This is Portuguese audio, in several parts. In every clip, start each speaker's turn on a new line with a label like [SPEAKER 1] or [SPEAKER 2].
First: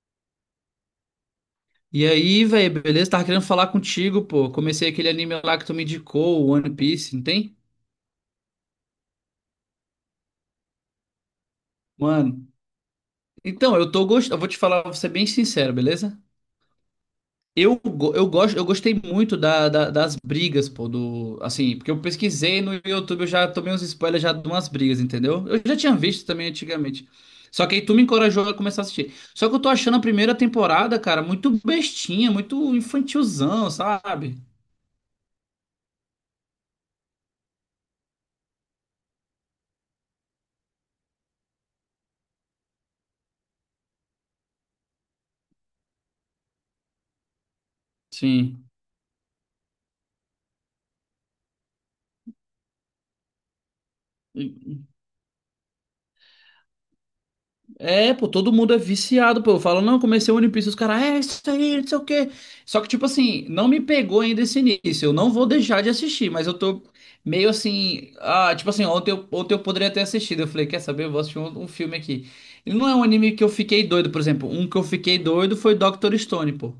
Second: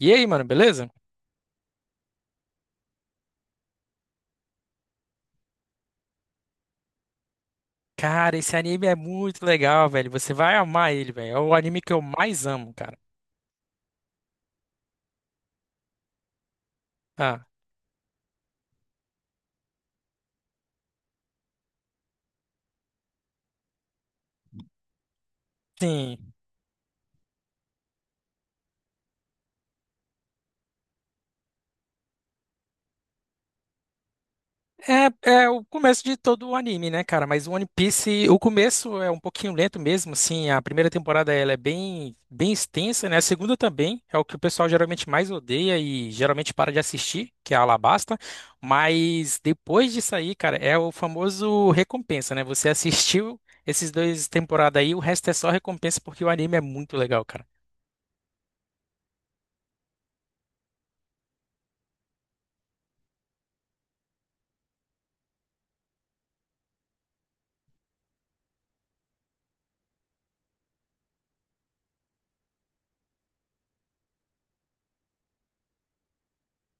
[SPEAKER 1] E aí, mano, beleza?
[SPEAKER 2] E aí, velho, beleza? Tava querendo falar contigo, pô. Comecei aquele anime lá que tu me indicou, o One Piece, não tem?
[SPEAKER 1] Cara, esse anime é muito legal, velho. Você vai amar ele, velho. É o anime que eu mais
[SPEAKER 2] Mano.
[SPEAKER 1] amo, cara.
[SPEAKER 2] Então, eu tô gostando. Eu vou te falar, vou ser bem sincero, beleza?
[SPEAKER 1] Ah,
[SPEAKER 2] Eu, go- eu gosto, eu gostei muito das brigas, pô, do. Assim, porque eu pesquisei no YouTube, eu já tomei uns spoilers já de umas brigas, entendeu? Eu já tinha visto
[SPEAKER 1] sim.
[SPEAKER 2] também antigamente. Só que aí tu me encorajou a começar a assistir. Só que eu tô achando a primeira temporada, cara, muito bestinha, muito infantilzão, sabe?
[SPEAKER 1] É, é o começo de todo o anime, né, cara? Mas o One Piece, o começo é um pouquinho lento mesmo, assim. A primeira temporada ela é bem, bem extensa, né? A segunda também é o que o pessoal geralmente mais odeia e geralmente para de assistir, que é a Alabasta.
[SPEAKER 2] Sim.
[SPEAKER 1] Mas depois disso aí, cara, é o famoso recompensa, né? Você assistiu esses dois temporadas aí, o resto é só recompensa porque o anime é muito legal, cara.
[SPEAKER 2] É, pô, todo mundo é viciado, pô. Eu falo, não, comecei o One Piece, os caras, é isso aí, não sei o quê. Só que, tipo assim, não me pegou ainda esse início. Eu não vou deixar de assistir, mas eu tô meio assim. Ah, tipo assim, ontem eu poderia ter assistido. Eu falei, quer saber? Eu vou assistir um filme aqui. E não é um anime que eu fiquei doido, por exemplo. Um que eu fiquei doido foi Doctor Stone, pô.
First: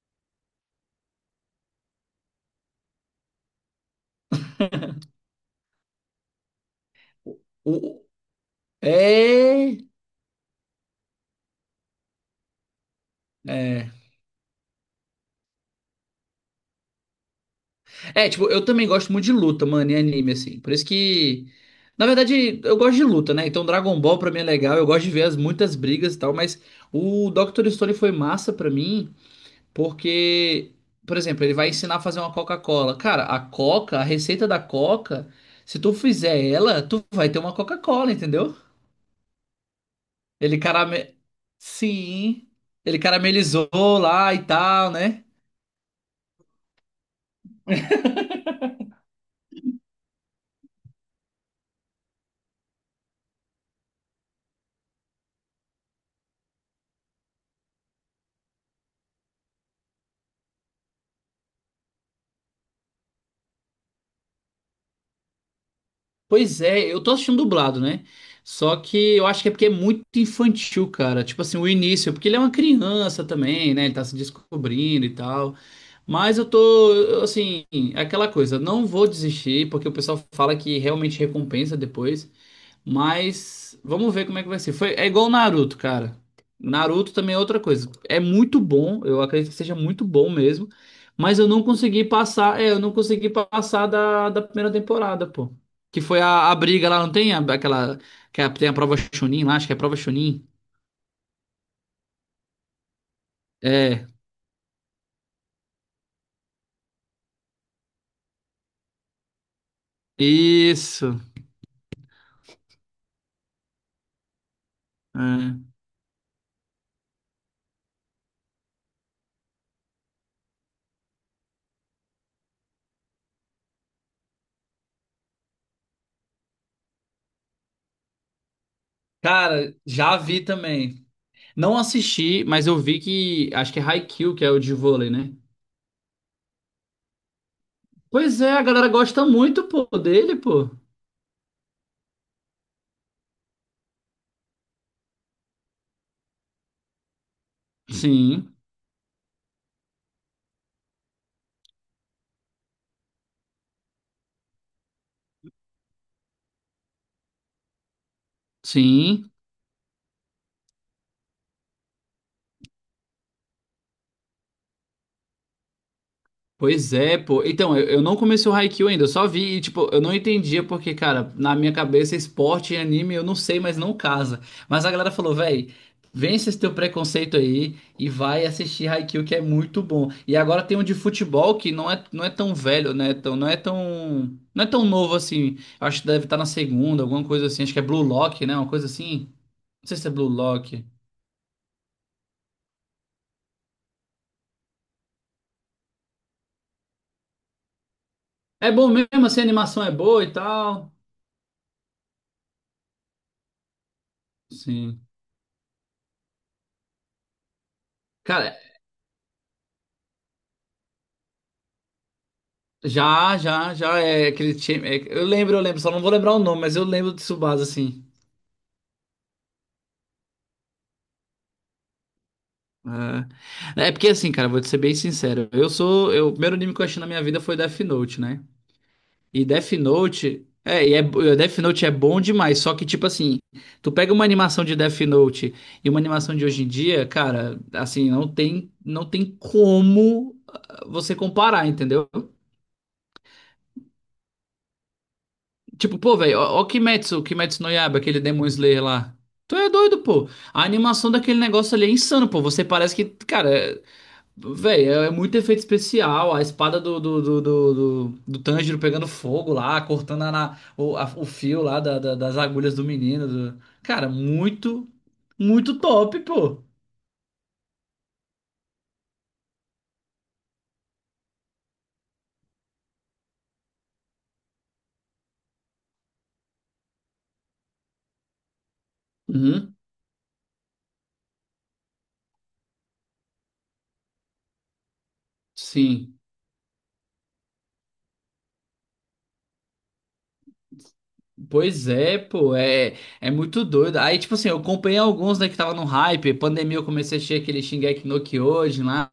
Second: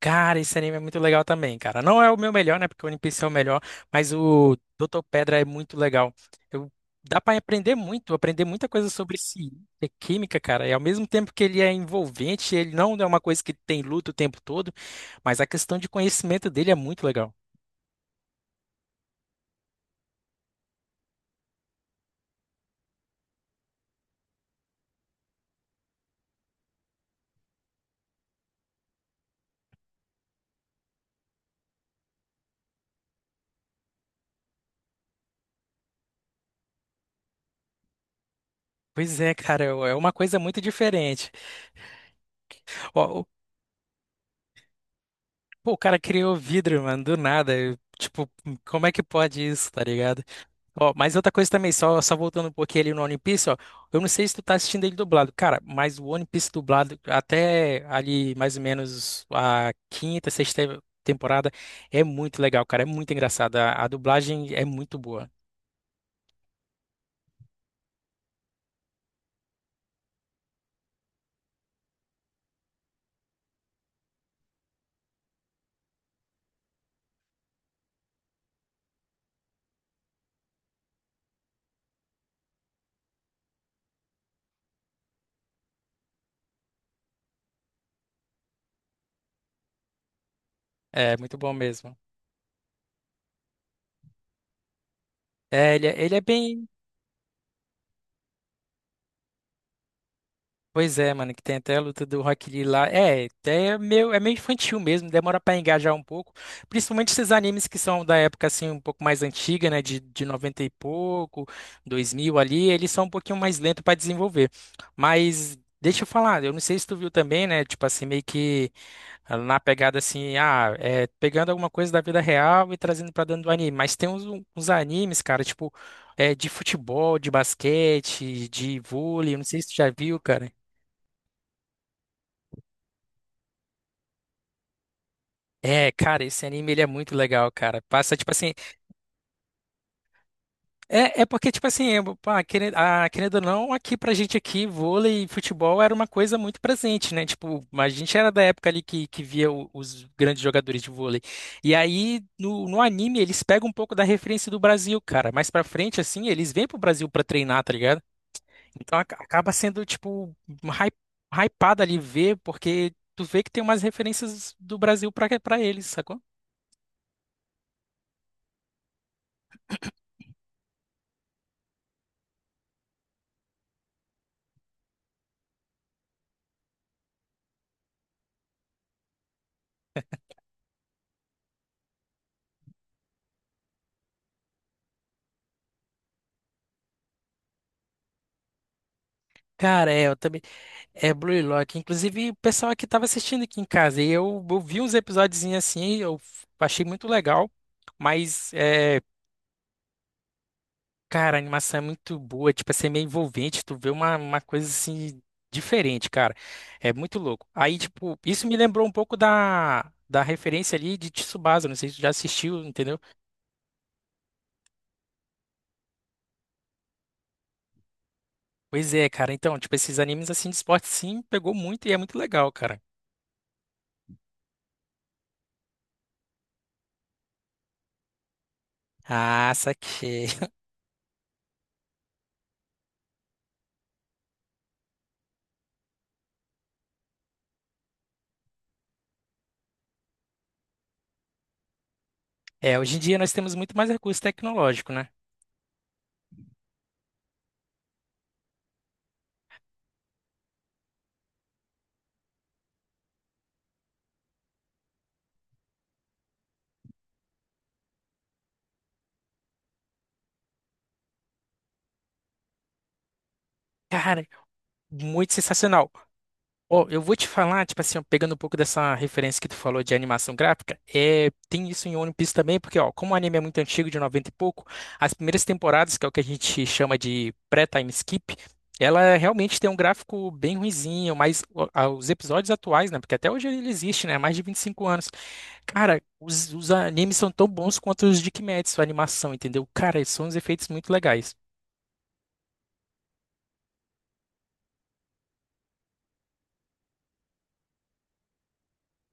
[SPEAKER 1] Cara, esse anime é muito legal também, cara. Não é o meu melhor, né? Porque o One Piece é o melhor, mas o Doutor Pedra é muito legal. Eu, dá pra
[SPEAKER 2] O,
[SPEAKER 1] aprender
[SPEAKER 2] o-
[SPEAKER 1] muito, aprender muita coisa sobre ciência,
[SPEAKER 2] É.
[SPEAKER 1] química, cara. E ao mesmo tempo que ele é envolvente, ele não é uma coisa que tem
[SPEAKER 2] É.
[SPEAKER 1] luta o tempo todo, mas a questão de conhecimento dele é muito legal.
[SPEAKER 2] É, tipo, eu também gosto muito de luta, mano, em anime, assim. Por isso que. Na verdade, eu gosto de luta, né? Então, Dragon Ball pra mim é legal. Eu gosto de ver as muitas brigas e tal. Mas o Dr. Stone foi massa pra mim, porque, por exemplo, ele vai ensinar a fazer uma Coca-Cola. Cara, a Coca, a receita da Coca, se tu fizer ela, tu vai ter uma Coca-Cola, entendeu?
[SPEAKER 1] Pois é, cara, é é uma coisa
[SPEAKER 2] Ele
[SPEAKER 1] muito
[SPEAKER 2] carame...
[SPEAKER 1] diferente.
[SPEAKER 2] Sim. Ele
[SPEAKER 1] Ó,
[SPEAKER 2] caramelizou lá e tal, né?
[SPEAKER 1] pô, o cara criou vidro, mano, do nada. Eu, tipo, como é que pode isso, tá ligado? Ó, mas outra coisa também, só, só voltando um pouquinho ali no One Piece, ó. Eu não sei se tu tá assistindo ele dublado, cara, mas o One Piece dublado até ali mais ou menos a quinta, sexta temporada é muito legal, cara. É muito engraçado. A dublagem é muito boa.
[SPEAKER 2] Pois é, eu tô assistindo dublado, né? Só que eu acho que é porque é muito infantil, cara. Tipo assim, o início, porque ele é uma criança também, né? Ele tá se descobrindo e tal. Mas eu, assim, é aquela coisa, não vou desistir, porque o pessoal fala que realmente recompensa depois. Mas vamos ver como é que vai ser. Foi, é igual o Naruto, cara. Naruto também é outra coisa. É muito bom, eu acredito que seja muito bom mesmo.
[SPEAKER 1] É muito
[SPEAKER 2] Mas eu
[SPEAKER 1] bom
[SPEAKER 2] não
[SPEAKER 1] mesmo.
[SPEAKER 2] consegui passar da primeira temporada, pô.
[SPEAKER 1] É, ele,
[SPEAKER 2] Que
[SPEAKER 1] ele é
[SPEAKER 2] foi a
[SPEAKER 1] bem.
[SPEAKER 2] briga lá, não tem aquela. Tem a prova Chunin lá, acho que é a prova Chunin.
[SPEAKER 1] Pois é, mano, que tem até a luta do Rock Lee lá. É,
[SPEAKER 2] É,
[SPEAKER 1] é meio infantil mesmo, demora pra engajar um pouco. Principalmente esses animes que são da época, assim, um pouco mais antiga, né? De 90 e
[SPEAKER 2] isso.
[SPEAKER 1] pouco, 2000 ali, eles são um pouquinho mais lentos pra desenvolver. Mas
[SPEAKER 2] É.
[SPEAKER 1] deixa eu falar, eu não sei se tu viu também, né? Tipo assim, meio que. Ela na pegada assim, ah, é, pegando alguma coisa da vida real e trazendo pra dentro do anime. Mas tem uns, uns animes, cara, tipo, é, de futebol, de basquete, de vôlei, eu não sei se tu
[SPEAKER 2] Cara,
[SPEAKER 1] já
[SPEAKER 2] já
[SPEAKER 1] viu,
[SPEAKER 2] vi
[SPEAKER 1] cara.
[SPEAKER 2] também. Não assisti, mas eu vi que. Acho que é Haikyuu, que é o de vôlei, né?
[SPEAKER 1] É, cara, esse anime ele é muito legal, cara. Passa, tipo
[SPEAKER 2] Pois
[SPEAKER 1] assim,
[SPEAKER 2] é, a galera gosta muito, pô, dele, pô.
[SPEAKER 1] é, é porque, tipo assim, pá, querendo, ah, querendo ou não, aqui pra gente aqui, vôlei e futebol era uma coisa muito presente, né? Tipo, a gente era da
[SPEAKER 2] Sim,
[SPEAKER 1] época ali que via os grandes jogadores de vôlei. E aí, no anime, eles pegam um pouco da referência do Brasil, cara. Mais pra frente, assim, eles vêm pro Brasil pra treinar, tá ligado? Então
[SPEAKER 2] sim.
[SPEAKER 1] acaba sendo, tipo, hy- hypado ali ver, porque tu vê que tem umas referências do Brasil pra eles, sacou?
[SPEAKER 2] Pois é, pô. Então, eu não comecei o Haikyuu ainda, eu só vi e, tipo, eu não entendia porque, cara, na minha cabeça, esporte e anime, eu não sei, mas não casa. Mas a galera falou, véi, vence esse teu preconceito aí e vai assistir Haikyuu, que é muito bom. E agora tem um de futebol que não é tão velho, né? Não é tão novo assim. Eu acho que deve estar na segunda, alguma coisa assim. Acho que é Blue Lock, né? Uma coisa assim. Não
[SPEAKER 1] Cara,
[SPEAKER 2] sei
[SPEAKER 1] é,
[SPEAKER 2] se é
[SPEAKER 1] eu
[SPEAKER 2] Blue
[SPEAKER 1] também.
[SPEAKER 2] Lock.
[SPEAKER 1] É Blue Lock. Inclusive, o pessoal aqui estava assistindo aqui em casa e eu, vi uns episódios assim, achei muito legal. Mas,
[SPEAKER 2] É bom
[SPEAKER 1] é,
[SPEAKER 2] mesmo, assim, a animação é boa e tal.
[SPEAKER 1] cara, a animação é muito boa, tipo, assim, é meio envolvente, tu vê uma coisa
[SPEAKER 2] Sim.
[SPEAKER 1] assim diferente, cara. É muito louco. Aí, tipo, isso me
[SPEAKER 2] Cara,
[SPEAKER 1] lembrou um pouco da, da referência ali de Tsubasa, não sei se tu já assistiu, entendeu?
[SPEAKER 2] já é aquele time. Eu lembro, só não vou lembrar o nome, mas eu lembro de Tsubasa, assim.
[SPEAKER 1] Pois é, cara. Então, tipo, esses animes assim de esporte sim pegou muito e é muito legal, cara.
[SPEAKER 2] É porque assim, cara, vou te ser bem sincero. Eu sou. Eu, o primeiro anime que eu achei na minha vida foi Death Note, né? E
[SPEAKER 1] Ah,
[SPEAKER 2] Death
[SPEAKER 1] saquei.
[SPEAKER 2] Note. E Death Note é bom demais, só que, tipo assim, tu pega uma animação de Death Note e uma animação de hoje em dia, cara, assim, não tem como você comparar, entendeu?
[SPEAKER 1] É, hoje em dia nós temos muito mais recurso tecnológico, né?
[SPEAKER 2] Tipo, pô, velho, ó, ó Kimetsu no Yaiba, aquele Demon Slayer lá. Tu é doido, pô. A animação daquele negócio ali é insano, pô. Você parece que, cara, velho, é muito efeito especial. A espada do Tanjiro pegando fogo lá, cortando a, na- o, a- o fio lá das agulhas do menino. Cara,
[SPEAKER 1] Cara.
[SPEAKER 2] muito,
[SPEAKER 1] Muito
[SPEAKER 2] muito
[SPEAKER 1] sensacional.
[SPEAKER 2] top, pô.
[SPEAKER 1] Ó, eu vou te falar, tipo assim, ó, pegando um pouco dessa referência que tu falou de animação gráfica, é, tem isso em One Piece também, porque, ó, como o anime é muito antigo, de 90 e pouco, as primeiras temporadas, que é o que a gente chama de pré-time skip, ela realmente tem
[SPEAKER 2] Uhum,
[SPEAKER 1] um gráfico bem ruinzinho, mas ó, os episódios atuais, né, porque até hoje ele existe, né, há mais de 25 anos. Cara,
[SPEAKER 2] sim.
[SPEAKER 1] os animes são tão bons quanto os de Kimetsu, a animação, entendeu? Cara, são uns efeitos muito legais.
[SPEAKER 2] Pois é, pô, é muito doido. Aí, tipo assim, eu acompanhei alguns, né, que tava no hype. Pandemia, eu comecei a assistir aquele Shingeki no Kyojin lá.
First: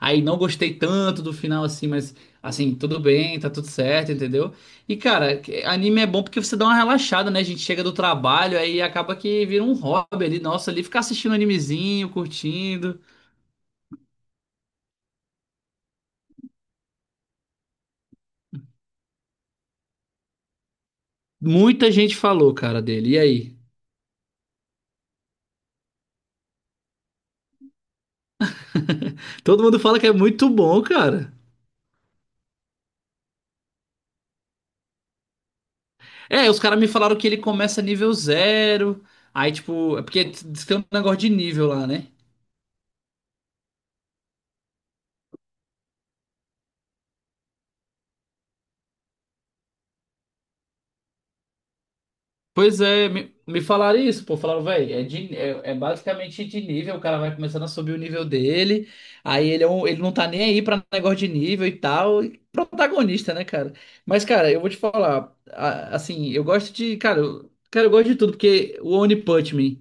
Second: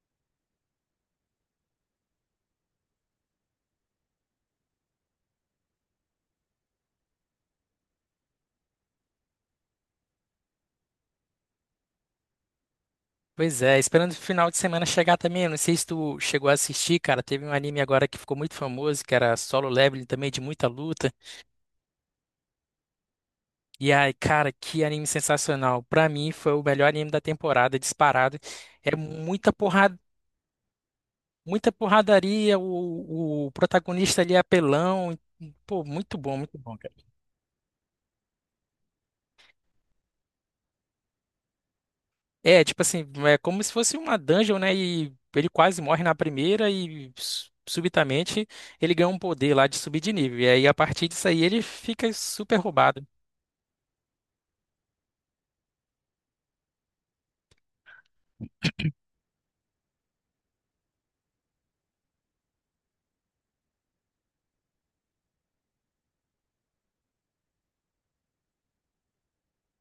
[SPEAKER 2] Aí não gostei tanto do final, assim, mas, assim, tudo bem, tá tudo certo, entendeu? E, cara, anime é bom porque você dá uma relaxada, né? A gente chega do trabalho, aí acaba que vira um hobby ali, nossa, ali ficar assistindo animezinho, curtindo.
[SPEAKER 1] Pois é, esperando o final de semana chegar também. Eu não sei se tu chegou a assistir, cara. Teve um anime agora que ficou muito famoso, que era Solo Leveling também, de muita luta.
[SPEAKER 2] Muita gente falou, cara, dele. E aí?
[SPEAKER 1] E ai, cara, que anime sensacional. Pra mim, foi o melhor anime da temporada, disparado. É muita
[SPEAKER 2] Todo mundo
[SPEAKER 1] porrada,
[SPEAKER 2] fala que é muito bom, cara.
[SPEAKER 1] muita porradaria. O protagonista ali é apelão. Pô,
[SPEAKER 2] É,
[SPEAKER 1] muito
[SPEAKER 2] os
[SPEAKER 1] bom,
[SPEAKER 2] caras me
[SPEAKER 1] cara.
[SPEAKER 2] falaram que ele começa nível zero. Aí, tipo, é porque diz que tem um negócio de nível lá, né?
[SPEAKER 1] É, tipo assim, é como se fosse uma dungeon, né? E ele quase morre na primeira e subitamente ele ganha um poder lá de subir de nível. E aí, a partir disso aí, ele fica super
[SPEAKER 2] Pois
[SPEAKER 1] roubado.
[SPEAKER 2] é, me falaram isso, pô. Falaram, velho, basicamente de nível. O cara vai começando a subir o nível dele. Aí ele não tá nem aí pra negócio de nível e tal. E protagonista, né, cara? Mas, cara, eu vou te falar. Assim, eu gosto de. Cara, eu gosto de tudo, porque o One Punch Man.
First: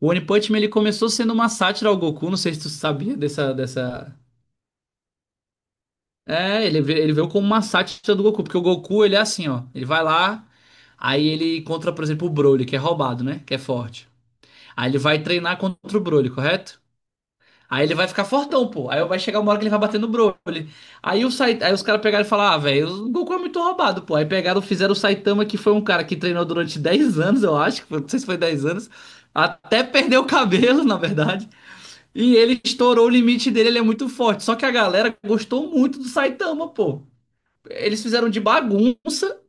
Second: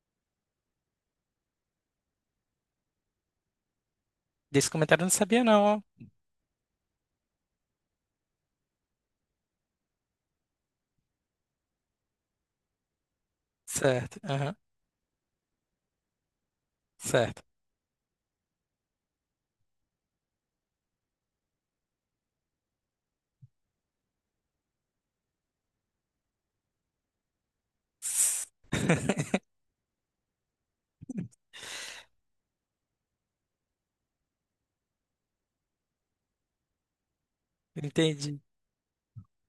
[SPEAKER 2] O One Punch Man, ele começou sendo uma sátira ao Goku. Não sei se tu sabia dessa.
[SPEAKER 1] Desse comentário eu não sabia, não, ó.
[SPEAKER 2] É, ele veio como uma sátira do Goku, porque o Goku, ele é assim, ó. Ele vai lá, aí ele encontra, por exemplo, o Broly, que é roubado, né? Que é forte.
[SPEAKER 1] Certo, aham,
[SPEAKER 2] Aí ele vai treinar contra o Broly, correto?
[SPEAKER 1] certo.
[SPEAKER 2] Aí ele vai ficar fortão, pô. Aí vai chegar uma hora que ele vai bater no Broly. Aí os caras pegaram e falaram, ah, velho, o Goku é muito roubado, pô. Aí pegaram, fizeram o Saitama, que foi um cara que treinou durante 10 anos, eu acho, não sei se foi 10 anos, até perdeu o cabelo, na verdade. E ele estourou o limite dele, ele é muito forte. Só que a galera gostou muito do Saitama, pô eles fizeram de
[SPEAKER 1] Entendi.
[SPEAKER 2] bagunça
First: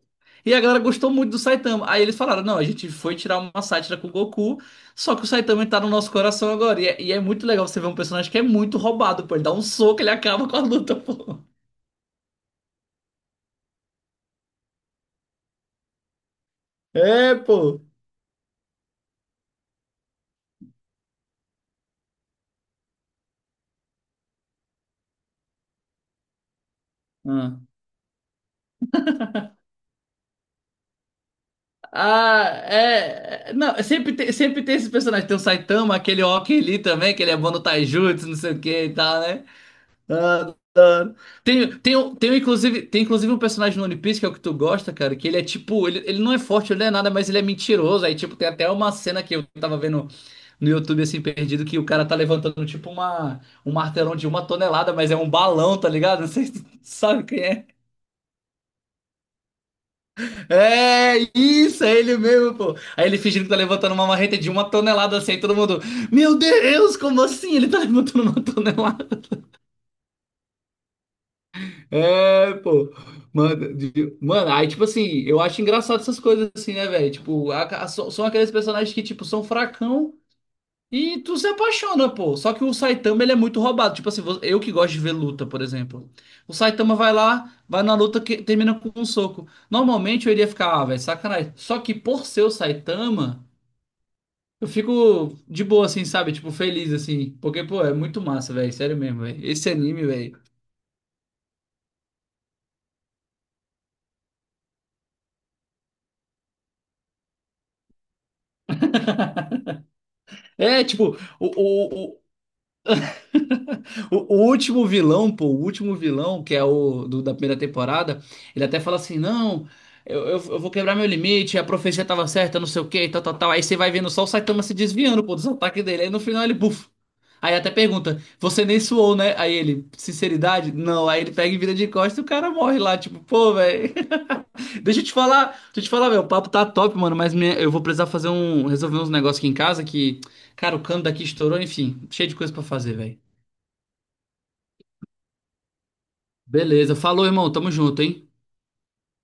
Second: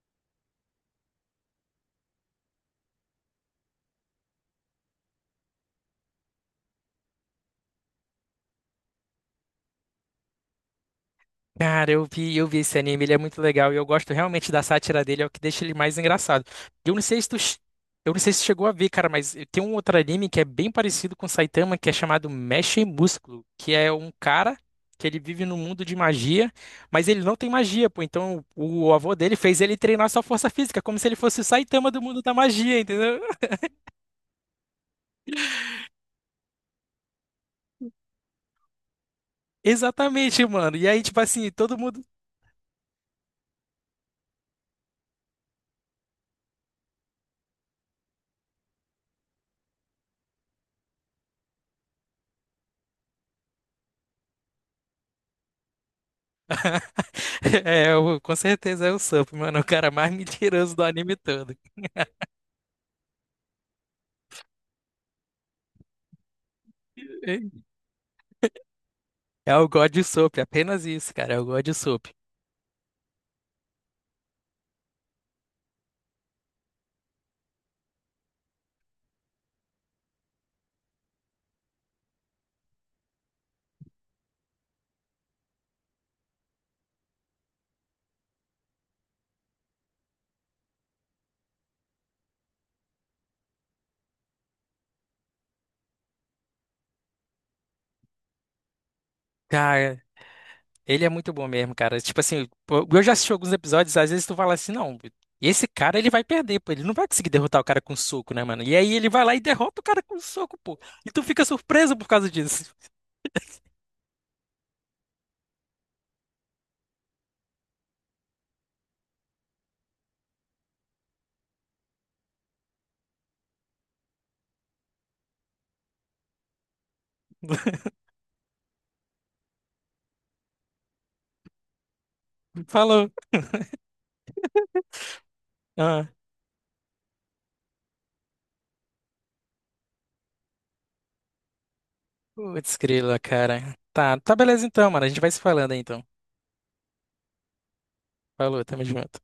[SPEAKER 2] e a galera gostou muito do Saitama. Aí eles falaram: não, a gente foi tirar uma sátira com o Goku, só que o Saitama tá no nosso coração agora. E é muito legal você ver um personagem que é muito roubado, pô. Ele dá um soco, ele acaba com a luta, pô.
[SPEAKER 1] Cara, eu vi esse anime, ele é muito legal e eu gosto realmente da sátira dele, é o que deixa ele mais engraçado. Eu não sei se
[SPEAKER 2] É,
[SPEAKER 1] tu, che-
[SPEAKER 2] pô.
[SPEAKER 1] eu não sei se chegou a ver, cara, mas tem um outro anime que é bem parecido com Saitama, que é chamado Mecha e Músculo, que é um cara que ele vive num mundo de magia, mas ele não tem
[SPEAKER 2] Ah,
[SPEAKER 1] magia, pô. Então o avô dele fez ele treinar sua força física, como se ele fosse o Saitama do mundo da
[SPEAKER 2] Ah,
[SPEAKER 1] magia, entendeu?
[SPEAKER 2] é. é, Não, é sempre tem, sempre tem esse personagem. Tem o Saitama, aquele Oki ali também, que ele é bom no Taijutsu, não sei o que e tal, né?
[SPEAKER 1] Exatamente,
[SPEAKER 2] Adoro.
[SPEAKER 1] mano. E aí, tipo assim,
[SPEAKER 2] Tem,
[SPEAKER 1] todo
[SPEAKER 2] tem,
[SPEAKER 1] mundo.
[SPEAKER 2] um- tem, um, inclusive, tem inclusive um personagem no One Piece, que é o que tu gosta, cara, que ele é tipo, ele não é forte, ele não é nada, mas ele é mentiroso. Aí, tipo, tem até uma cena que eu tava vendo no YouTube, assim, perdido, que o cara tá levantando, tipo, um martelão de uma tonelada, mas é um balão, tá ligado? Não sei se tu sabe quem é.
[SPEAKER 1] É, com certeza é o Sup, mano, o cara mais mentiroso do anime
[SPEAKER 2] É,
[SPEAKER 1] todo.
[SPEAKER 2] isso, é ele mesmo, pô. Aí ele fingindo que tá levantando uma marreta de uma tonelada, assim, aí todo mundo, meu Deus, como assim? Ele tá levantando uma tonelada.
[SPEAKER 1] É o God Soap, apenas isso, cara. É o God Soap.
[SPEAKER 2] É, pô. Mano, aí, tipo assim, eu acho engraçado essas coisas assim, né, velho? Tipo, são aqueles personagens que, tipo, são fracão e tu se apaixona, pô. Só que o Saitama, ele é muito roubado. Tipo assim, eu que gosto de ver luta, por exemplo. O Saitama vai lá, vai na luta que termina com um soco. Normalmente eu iria ficar, ah, velho, sacanagem. Só que por ser o Saitama, eu fico de boa, assim, sabe? Tipo, feliz, assim. Porque, pô, é muito massa, velho. Sério mesmo, velho. Esse
[SPEAKER 1] Cara,
[SPEAKER 2] anime, velho.
[SPEAKER 1] ele é muito bom mesmo, cara. Tipo assim, pô, eu já assisti alguns episódios, às vezes tu fala assim, não, esse cara ele vai perder, pô. Ele não vai conseguir derrotar o cara com soco, né, mano? E aí ele vai lá e derrota o cara com soco, pô.
[SPEAKER 2] É,
[SPEAKER 1] E
[SPEAKER 2] tipo.
[SPEAKER 1] tu fica surpreso
[SPEAKER 2] O,
[SPEAKER 1] por
[SPEAKER 2] o-
[SPEAKER 1] causa disso.
[SPEAKER 2] o último vilão, pô, o último vilão, que é da primeira temporada, ele até fala assim: não, eu vou quebrar meu limite, a profecia tava certa, não sei o que, tal, tal, tal. Aí você vai vendo só o Saitama se desviando, pô, dos ataques dele. Aí no final ele, buf. Aí até pergunta: você nem suou, né? Aí ele, sinceridade? Não. Aí ele pega e vira de costas e o cara morre lá,
[SPEAKER 1] Falou.
[SPEAKER 2] tipo, pô, velho. Deixa eu te falar, deixa eu te falar,
[SPEAKER 1] Ah,
[SPEAKER 2] meu, o papo tá top, mano, mas eu vou precisar fazer resolver uns negócios aqui em casa que, cara, o cano daqui estourou, enfim, cheio de coisa pra
[SPEAKER 1] putz,
[SPEAKER 2] fazer, velho.
[SPEAKER 1] grila, cara. Tá, tá beleza então, mano. A gente vai se falando aí então.
[SPEAKER 2] Beleza. Falou, irmão. Tamo junto, hein?
[SPEAKER 1] Falou, tamo junto.